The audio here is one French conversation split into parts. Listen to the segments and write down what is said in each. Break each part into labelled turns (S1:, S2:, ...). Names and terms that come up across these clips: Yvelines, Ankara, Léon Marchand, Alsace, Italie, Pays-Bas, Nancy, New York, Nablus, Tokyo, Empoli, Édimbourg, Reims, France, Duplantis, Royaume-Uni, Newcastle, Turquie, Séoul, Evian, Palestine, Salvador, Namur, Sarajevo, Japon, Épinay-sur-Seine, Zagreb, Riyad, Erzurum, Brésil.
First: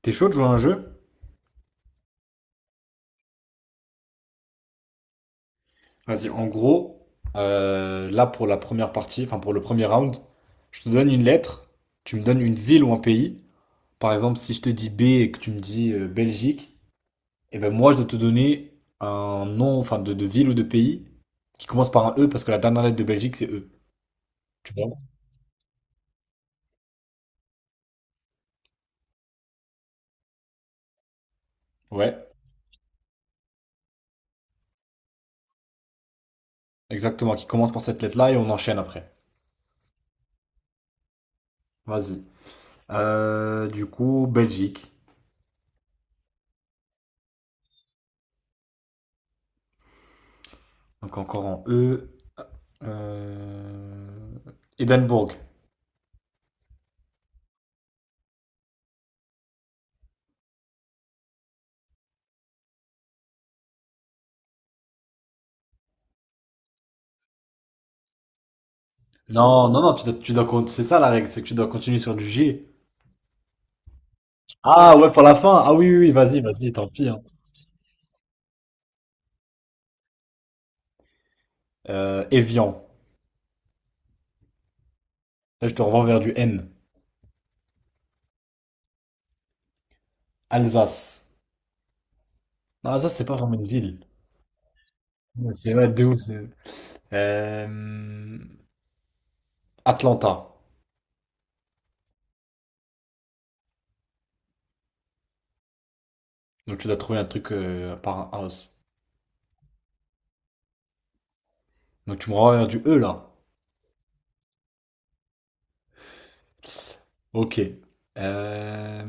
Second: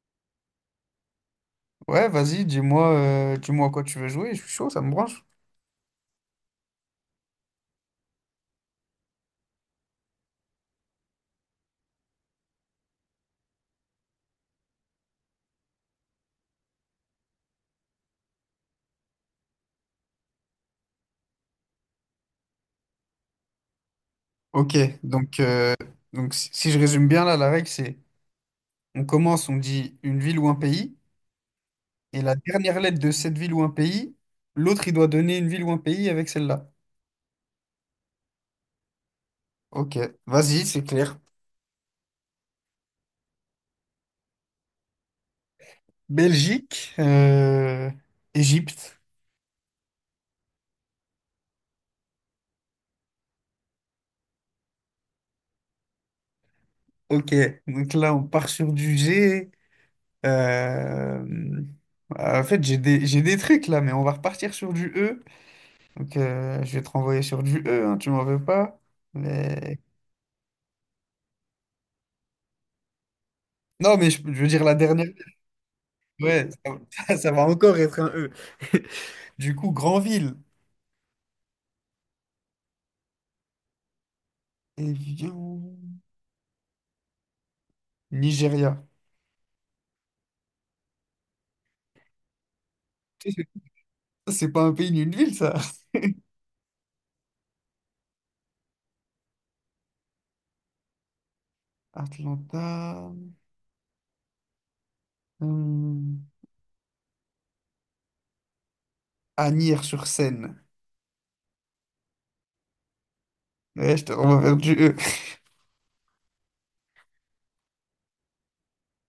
S1: T'es chaud de jouer à un jeu?
S2: Ouais, vas-y, dis-moi dis-moi à quoi tu veux jouer, je suis chaud, ça me branche.
S1: Vas-y, en gros, là pour la première partie, enfin pour le premier round, je te donne une lettre, tu me donnes une ville ou un pays. Par exemple, si je te dis B et que tu me dis Belgique, et ben moi je dois te donner un nom, enfin de ville ou de pays qui commence par un E parce que la dernière lettre de Belgique c'est E. Tu
S2: Ok,
S1: vois?
S2: donc, euh, donc si je résume bien là, la règle c'est on commence, on dit une ville ou un pays,
S1: Ouais,
S2: et la dernière lettre de cette ville ou un pays, l'autre il doit donner une ville ou un pays avec celle-là.
S1: exactement, qui commence par cette lettre-là et on enchaîne après.
S2: Ok, vas-y, c'est clair.
S1: Vas-y. Du coup, Belgique.
S2: Belgique, Égypte.
S1: Donc encore en E. Euh... Édimbourg.
S2: Ok, donc là on part sur du G. euh, En fait, j'ai des trucs là, mais on va repartir sur du E. Donc, je vais te renvoyer sur du E, hein, tu m'en veux pas.
S1: Non,
S2: Mais...
S1: non, non, c'est ça la règle, c'est que tu dois continuer sur du G.
S2: Non, mais je veux dire la
S1: Ah
S2: dernière.
S1: ouais, pour la fin. Ah oui, oui, oui, vas-y,
S2: Ouais,
S1: vas-y, tant pis,
S2: ça,
S1: hein.
S2: ça va encore être un E. Du coup, Granville.
S1: Evian.
S2: Et
S1: Là, je te
S2: viens...
S1: renvoie vers du N.
S2: Nigeria.
S1: Alsace. Non, Alsace, c'est
S2: Tu
S1: pas
S2: sais,
S1: vraiment une ville.
S2: c'est pas un pays ni une ville,
S1: Ouais,
S2: ça.
S1: c'est ouais, de ouf. C'est- Euh, Atlanta.
S2: Atlanta. Hum,
S1: Donc tu dois trouver un truc par un house.
S2: Agnières-sur-Seine.
S1: Donc tu me renvoies vers du E là.
S2: Ouais, je te renvoie vers du E.
S1: Ok. Euh,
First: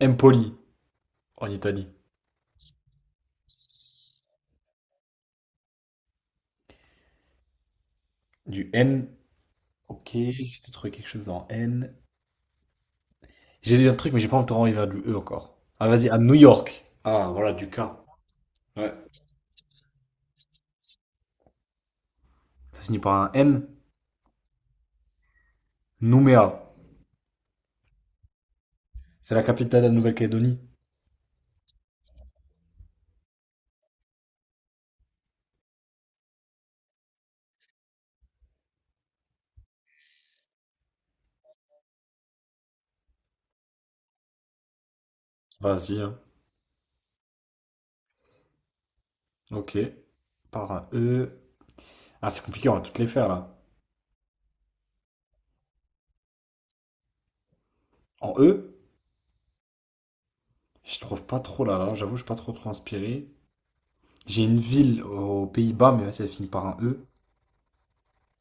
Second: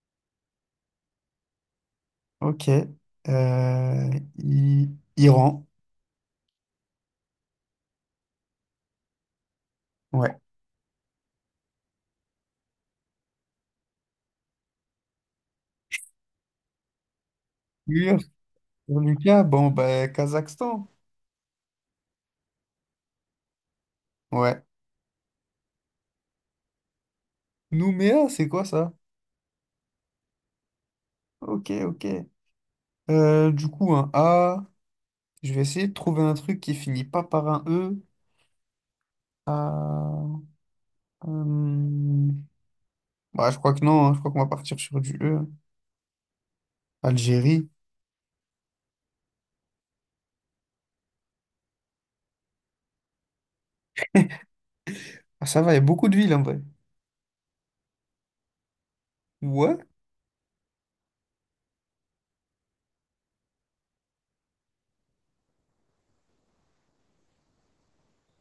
S1: Empoli en Italie.
S2: Ok. Euh, I- Iran.
S1: Du N. Ok,
S2: Ouais.
S1: j'ai trouvé quelque chose en N. J'ai dit un truc, mais j'ai pas envie de renvoyer vers du E encore. Ah, vas-y, à New York. Ah, voilà, du K.
S2: Ur,
S1: Ouais.
S2: Lucas, bon, ben, Kazakhstan.
S1: Ça finit par un N.
S2: Ouais.
S1: Nouméa.
S2: Nouméa, c'est quoi ça?
S1: C'est la capitale de la Nouvelle-Calédonie.
S2: Ok, ok. Du coup, un A. Je vais essayer de trouver un truc qui finit pas par un E. Ah, euh, bah, je crois que non, hein. Je crois qu'on va partir sur du E.
S1: Vas-y, hein.
S2: Algérie.
S1: Ok. Par un E. Ah, c'est compliqué, on va toutes les faire, là.
S2: Ah, ça va, il y a beaucoup de villes en vrai.
S1: En E,
S2: Ouais?
S1: je trouve pas trop, là, là. J'avoue, je suis pas trop, trop inspiré. J'ai une ville aux Pays-Bas, mais là, ça finit par un E.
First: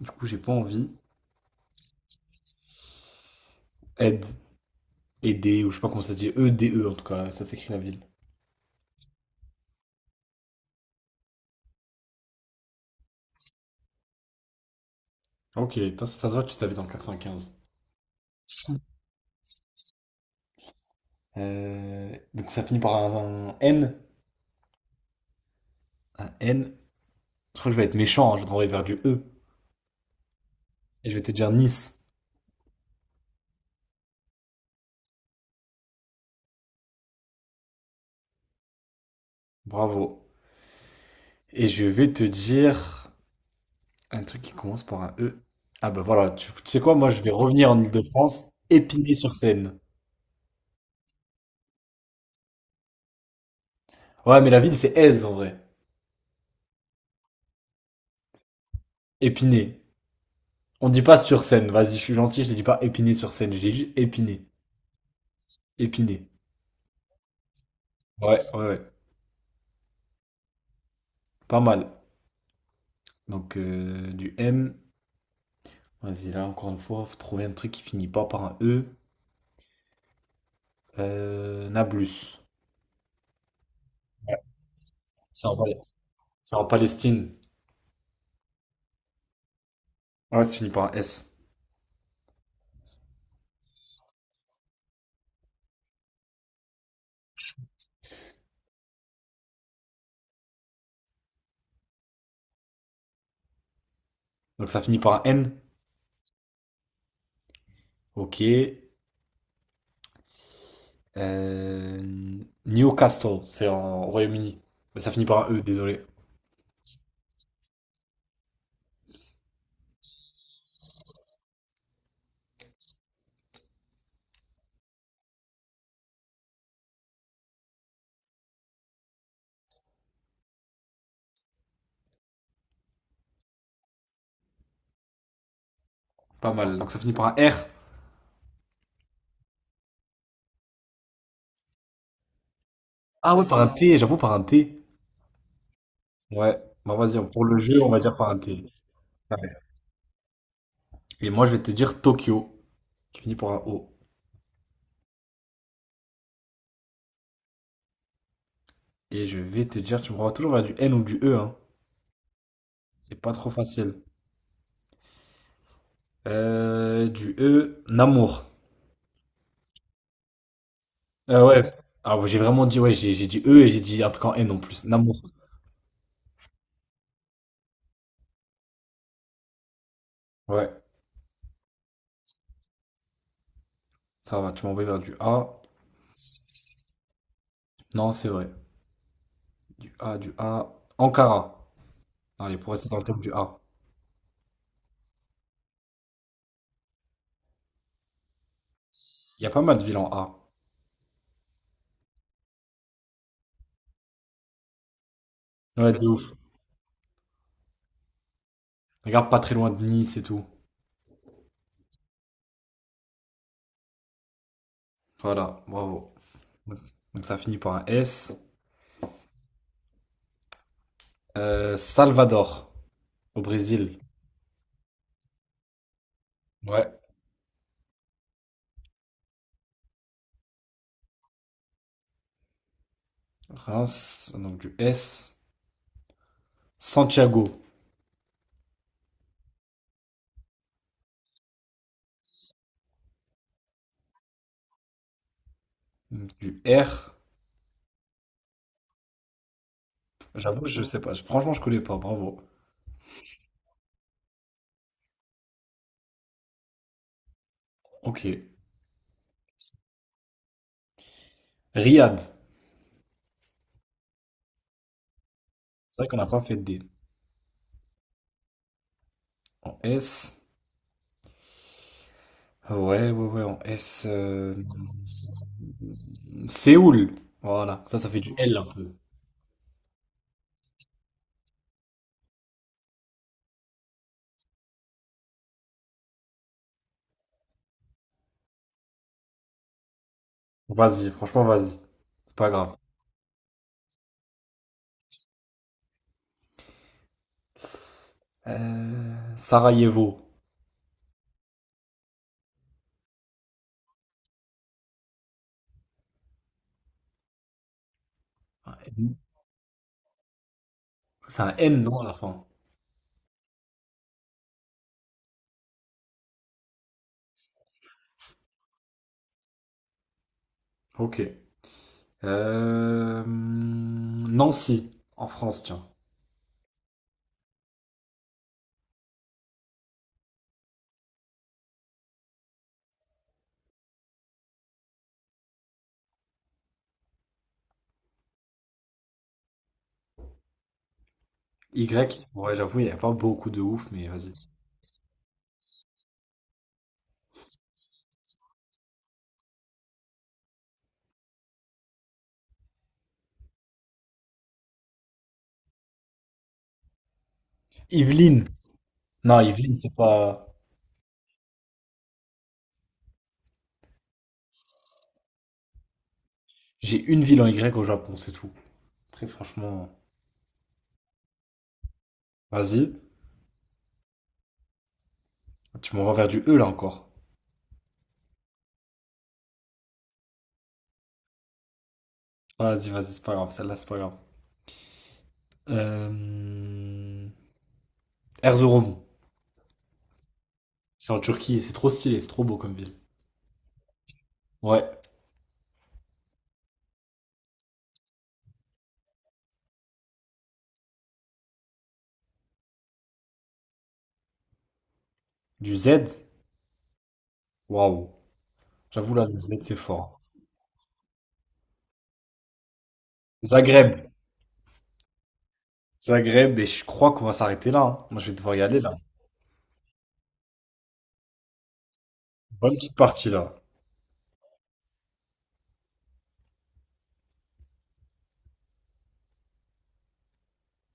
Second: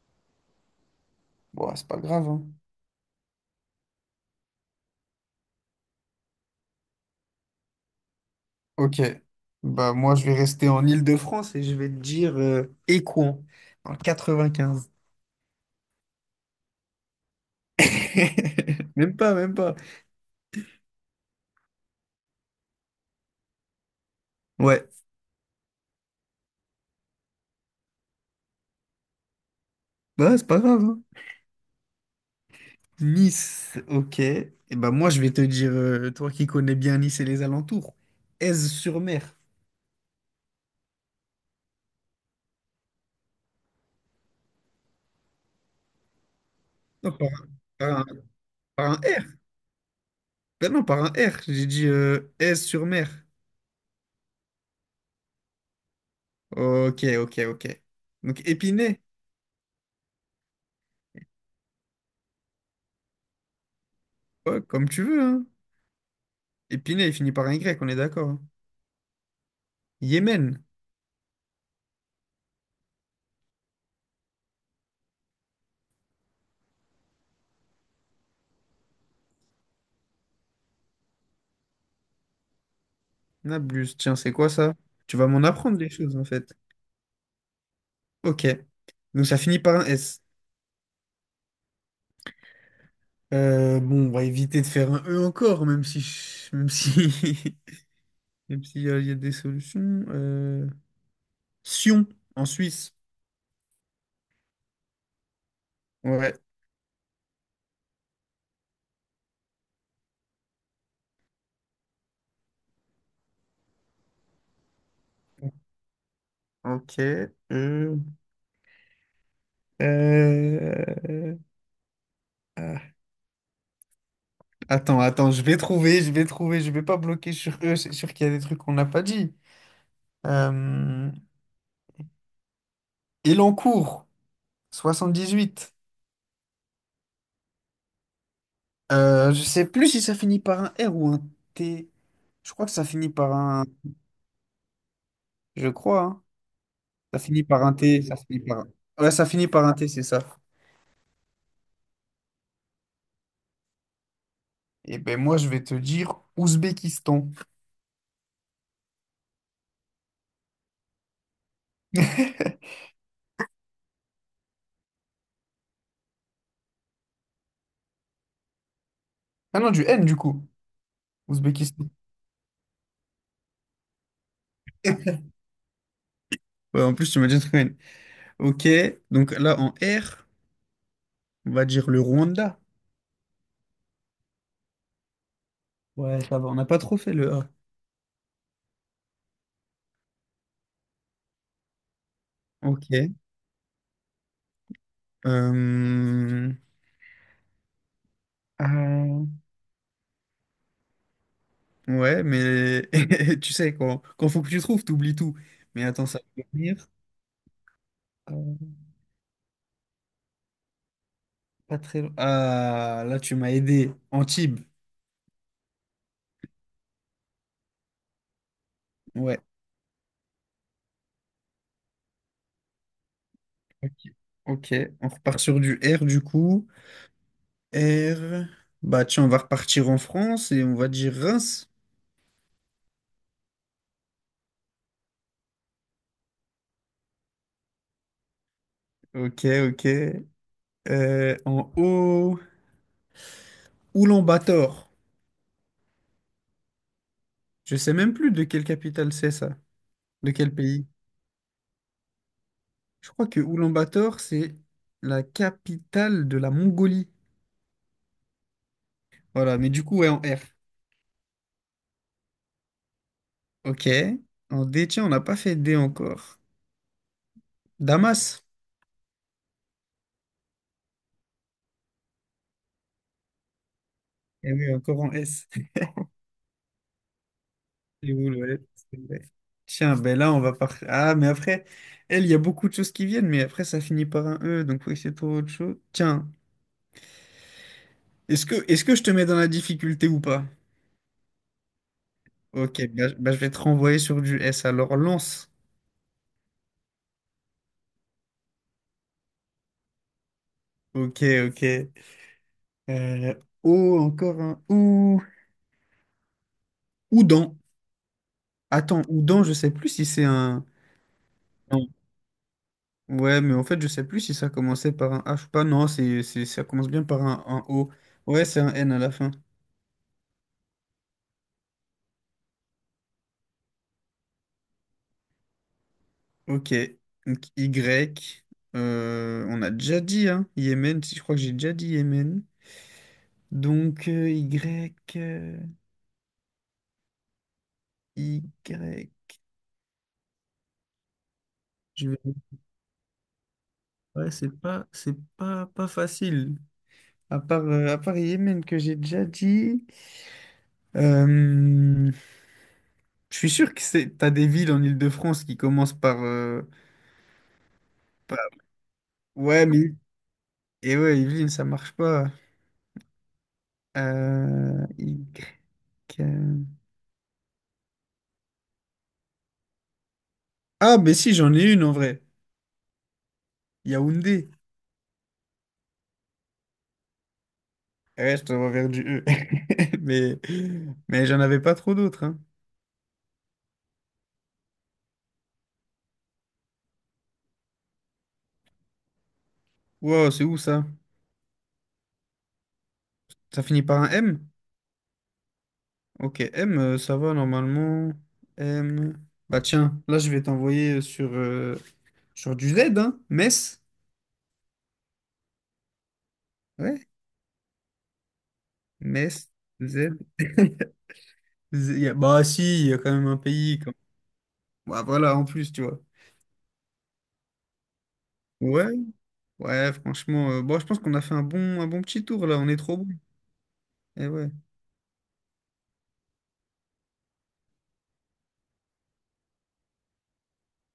S1: Du coup, j'ai pas envie.
S2: Bon, c'est pas grave, hein.
S1: Aide. Aider, ou je sais pas comment ça se dit. E-D-E, en tout cas. Ça s'écrit la ville.
S2: Ok. Bah, moi, je vais rester en Île-de-France et je vais te dire Écouen, en 95.
S1: Ok, toi, ça se voit, tu t'habites dans le 95.
S2: Même pas, même pas.
S1: Donc ça finit par un N.
S2: Ouais.
S1: Un N. Je crois que je vais être méchant, hein, je vais t'envoyer vers du E.
S2: Bah, c'est pas grave, hein.
S1: Et je vais te dire Nice.
S2: Nice, ok. Et ben moi, je vais te dire, toi qui connais bien Nice et les alentours, Aise-sur-Mer.
S1: Bravo. Et je vais te dire un truc qui commence par un E. Ah bah voilà, tu sais quoi, moi
S2: Non,
S1: je vais
S2: par,
S1: revenir en
S2: par un,
S1: Île-de-France,
S2: par un R.
S1: Épinay-sur-Seine.
S2: Ben non, par un R. J'ai dit Aise-sur-Mer.
S1: Ouais, mais la ville c'est Aise en vrai.
S2: Ok, ok, ok. Donc Épinay,
S1: Épinay. On dit pas sur Seine, vas-y, je suis gentil, je ne dis pas Épinay-sur-Seine, j'ai juste Épinay.
S2: ouais, comme tu veux, hein.
S1: Épinay.
S2: Épinay, il finit par un Y, on est d'accord, hein.
S1: Ouais, ouais, ouais.
S2: Yémen,
S1: Pas mal. Donc du M. Vas-y, là encore une fois, faut trouver un truc qui finit pas par un E. Nablus.
S2: Nablus, tiens, c'est
S1: Ouais.
S2: quoi ça? Tu vas m'en
S1: C'est en,
S2: apprendre des choses, en fait.
S1: C'est en Palestine.
S2: Ok. Donc ça finit par un S.
S1: Ah ouais, ça finit par un S.
S2: Bon, on va éviter de faire un E encore, même si, je- même si et puis, il y a des solutions. Sion, en Suisse.
S1: Donc ça finit par un N.
S2: Ouais,
S1: Ok. Newcastle, c'est en Royaume-Uni. Mais ça finit par un E, désolé.
S2: ok. Euh, euh, euh, ah. Attends, attends, je vais trouver, je vais pas bloquer sur eux, c'est sûr qu'il y a des trucs qu'on n'a pas dit. Euh... Elancourt, 78.
S1: Pas mal. Donc ça finit par un R.
S2: Je sais plus si ça finit par un R ou un T. Je crois que ça finit par
S1: Ah ouais, par
S2: un...
S1: un T, j'avoue, par un T.
S2: Je crois, hein.
S1: Ouais. Bah
S2: Ça
S1: vas-y,
S2: finit
S1: pour le
S2: par un
S1: jeu, on va
S2: T,
S1: dire
S2: ça
S1: par un
S2: finit par
S1: T.
S2: un... Ouais, ça finit par un T, c'est ça.
S1: Et moi, je vais te dire Tokyo. Qui finit par un O.
S2: Et ben moi, je vais te dire Ouzbékistan.
S1: Et je vais te dire, tu me renvoies toujours vers du N ou du E, hein. C'est pas trop facile. Du E, Namur.
S2: Ah non, du N du coup,
S1: Ah ouais.
S2: Ouzbékistan.
S1: Alors j'ai vraiment dit, ouais, j'ai dit E et j'ai dit un truc en N en plus. Namour.
S2: Ouais, en plus, tu m'as dit un truc, ouais. Ok, donc là, en R,
S1: Ouais,
S2: on va dire le Rwanda.
S1: ça va, tu m'as envoyé vers du A.
S2: Ouais, ça va, on n'a pas trop fait le A.
S1: Non, c'est vrai. Du A. Ankara. Allez, pour rester
S2: Ok.
S1: dans le thème du A.
S2: Euh, euh,
S1: Il y a pas mal de villes en A.
S2: ouais, mais tu sais, quand faut que tu trouves, t'oublies tout. Mais
S1: Ouais,
S2: attends,
S1: de
S2: ça
S1: ouf.
S2: va venir. Euh,
S1: Regarde, pas très loin de Nice et tout.
S2: Pas très loin. Ah, là, tu m'as aidé. Antibes.
S1: Voilà, bravo. Donc ça finit par un S.
S2: Ouais.
S1: Salvador, au Brésil.
S2: Ok. Ok, on repart sur du R du coup.
S1: Ouais.
S2: R. Bah tiens, on va repartir en France et on va dire Reims.
S1: Reims, donc du S. Santiago,
S2: Ok, ok. En haut, Oulan-Bator.
S1: donc du R.
S2: Je sais même plus de quelle capitale c'est ça, de quel
S1: J'avoue, je
S2: pays.
S1: sais pas. Franchement, je connais pas. Bravo.
S2: Je crois que Oulan-Bator, c'est la capitale de la Mongolie.
S1: Ok.
S2: Voilà, mais du coup, ouais, en R.
S1: Riyad.
S2: Ok. En D, tiens, on n'a pas fait D
S1: C'est vrai qu'on n'a pas
S2: encore.
S1: fait de D.
S2: Damas.
S1: En S. Ouais, ouais, ouais, en S.
S2: Eh oui, encore en S.
S1: Séoul. Voilà, ça
S2: C'est
S1: fait du L
S2: ouais,
S1: un peu.
S2: c'est vrai. Tiens, ben là, on va par... Ah, mais après, elle, il y a beaucoup de choses qui viennent, mais après, ça finit par un E, donc oui, c'est pour autre chose. Tiens, est-ce que je te mets dans la difficulté ou pas?
S1: Vas-y, franchement, vas-y. C'est pas grave.
S2: Ok, bah, je vais te renvoyer sur du S. Alors, lance.
S1: Sarajevo.
S2: Ok, ok. Euh, O, encore un O Oudan.
S1: Un
S2: Attends,
S1: N-
S2: Oudan, je sais plus si c'est un.
S1: C'est un N,
S2: Non.
S1: non, à la fin.
S2: Ouais, mais en fait, je sais plus si ça commençait par un H ou pas. Non, ça commence bien par un O. Ouais, c'est un N à la fin.
S1: Ok. Nancy, en France, tiens.
S2: Ok. Donc, Y. On a déjà dit, hein. Yémen, si je crois que j'ai déjà dit Yémen. Donc, Y. Y.
S1: Y.
S2: Je vais-
S1: Ouais, j'avoue, il n'y a pas beaucoup de ouf, mais
S2: Ouais,
S1: vas-y.
S2: c'est pas, pas facile. À part Yémen que j'ai déjà dit, euh, je suis sûr que c'est, t'as des villes en Île-de-France qui commencent par, par-
S1: Yvelines. Non,
S2: Ouais,
S1: Yvelines,
S2: mais...
S1: c'est pas.
S2: Et ouais, Yvelines, ça marche pas. Euh, Y... euh,
S1: J'ai une ville en Y au Japon, c'est tout. Après, franchement,
S2: Ah, mais si, j'en ai une en vrai.
S1: vas-y.
S2: Yaoundé.
S1: Tu m'envoies vers du E là encore.
S2: Eh ouais, je t'envoie vers du E. Mais, mais j'en avais pas trop d'autres, hein.
S1: Vas-y, vas-y, c'est pas grave, celle-là, c'est pas grave. Euh... Erzurum,
S2: Wow, c'est où ça?
S1: c'est en Turquie, et c'est trop stylé, c'est trop beau comme ville.
S2: Ça finit par un M?
S1: Ouais,
S2: Ok, M, ça va normalement. M... Bah tiens, là je vais t'envoyer sur... sur du Z, hein? Metz?
S1: du Z,
S2: Ouais,
S1: waouh, j'avoue là, le
S2: Metz,
S1: Z, c'est
S2: Z.
S1: fort.
S2: Z- y a- Bah si, il y a quand même un pays. Comme...
S1: Zagreb,
S2: Bah, voilà, en plus, tu vois.
S1: Zagreb, et je crois qu'on va s'arrêter là, hein. Moi, je vais devoir y aller
S2: Ouais,
S1: là.
S2: ouais, franchement, bon, je pense qu'on a fait un bon petit tour là, on
S1: Bonne
S2: est
S1: petite
S2: trop bon.
S1: partie là.
S2: Et ouais.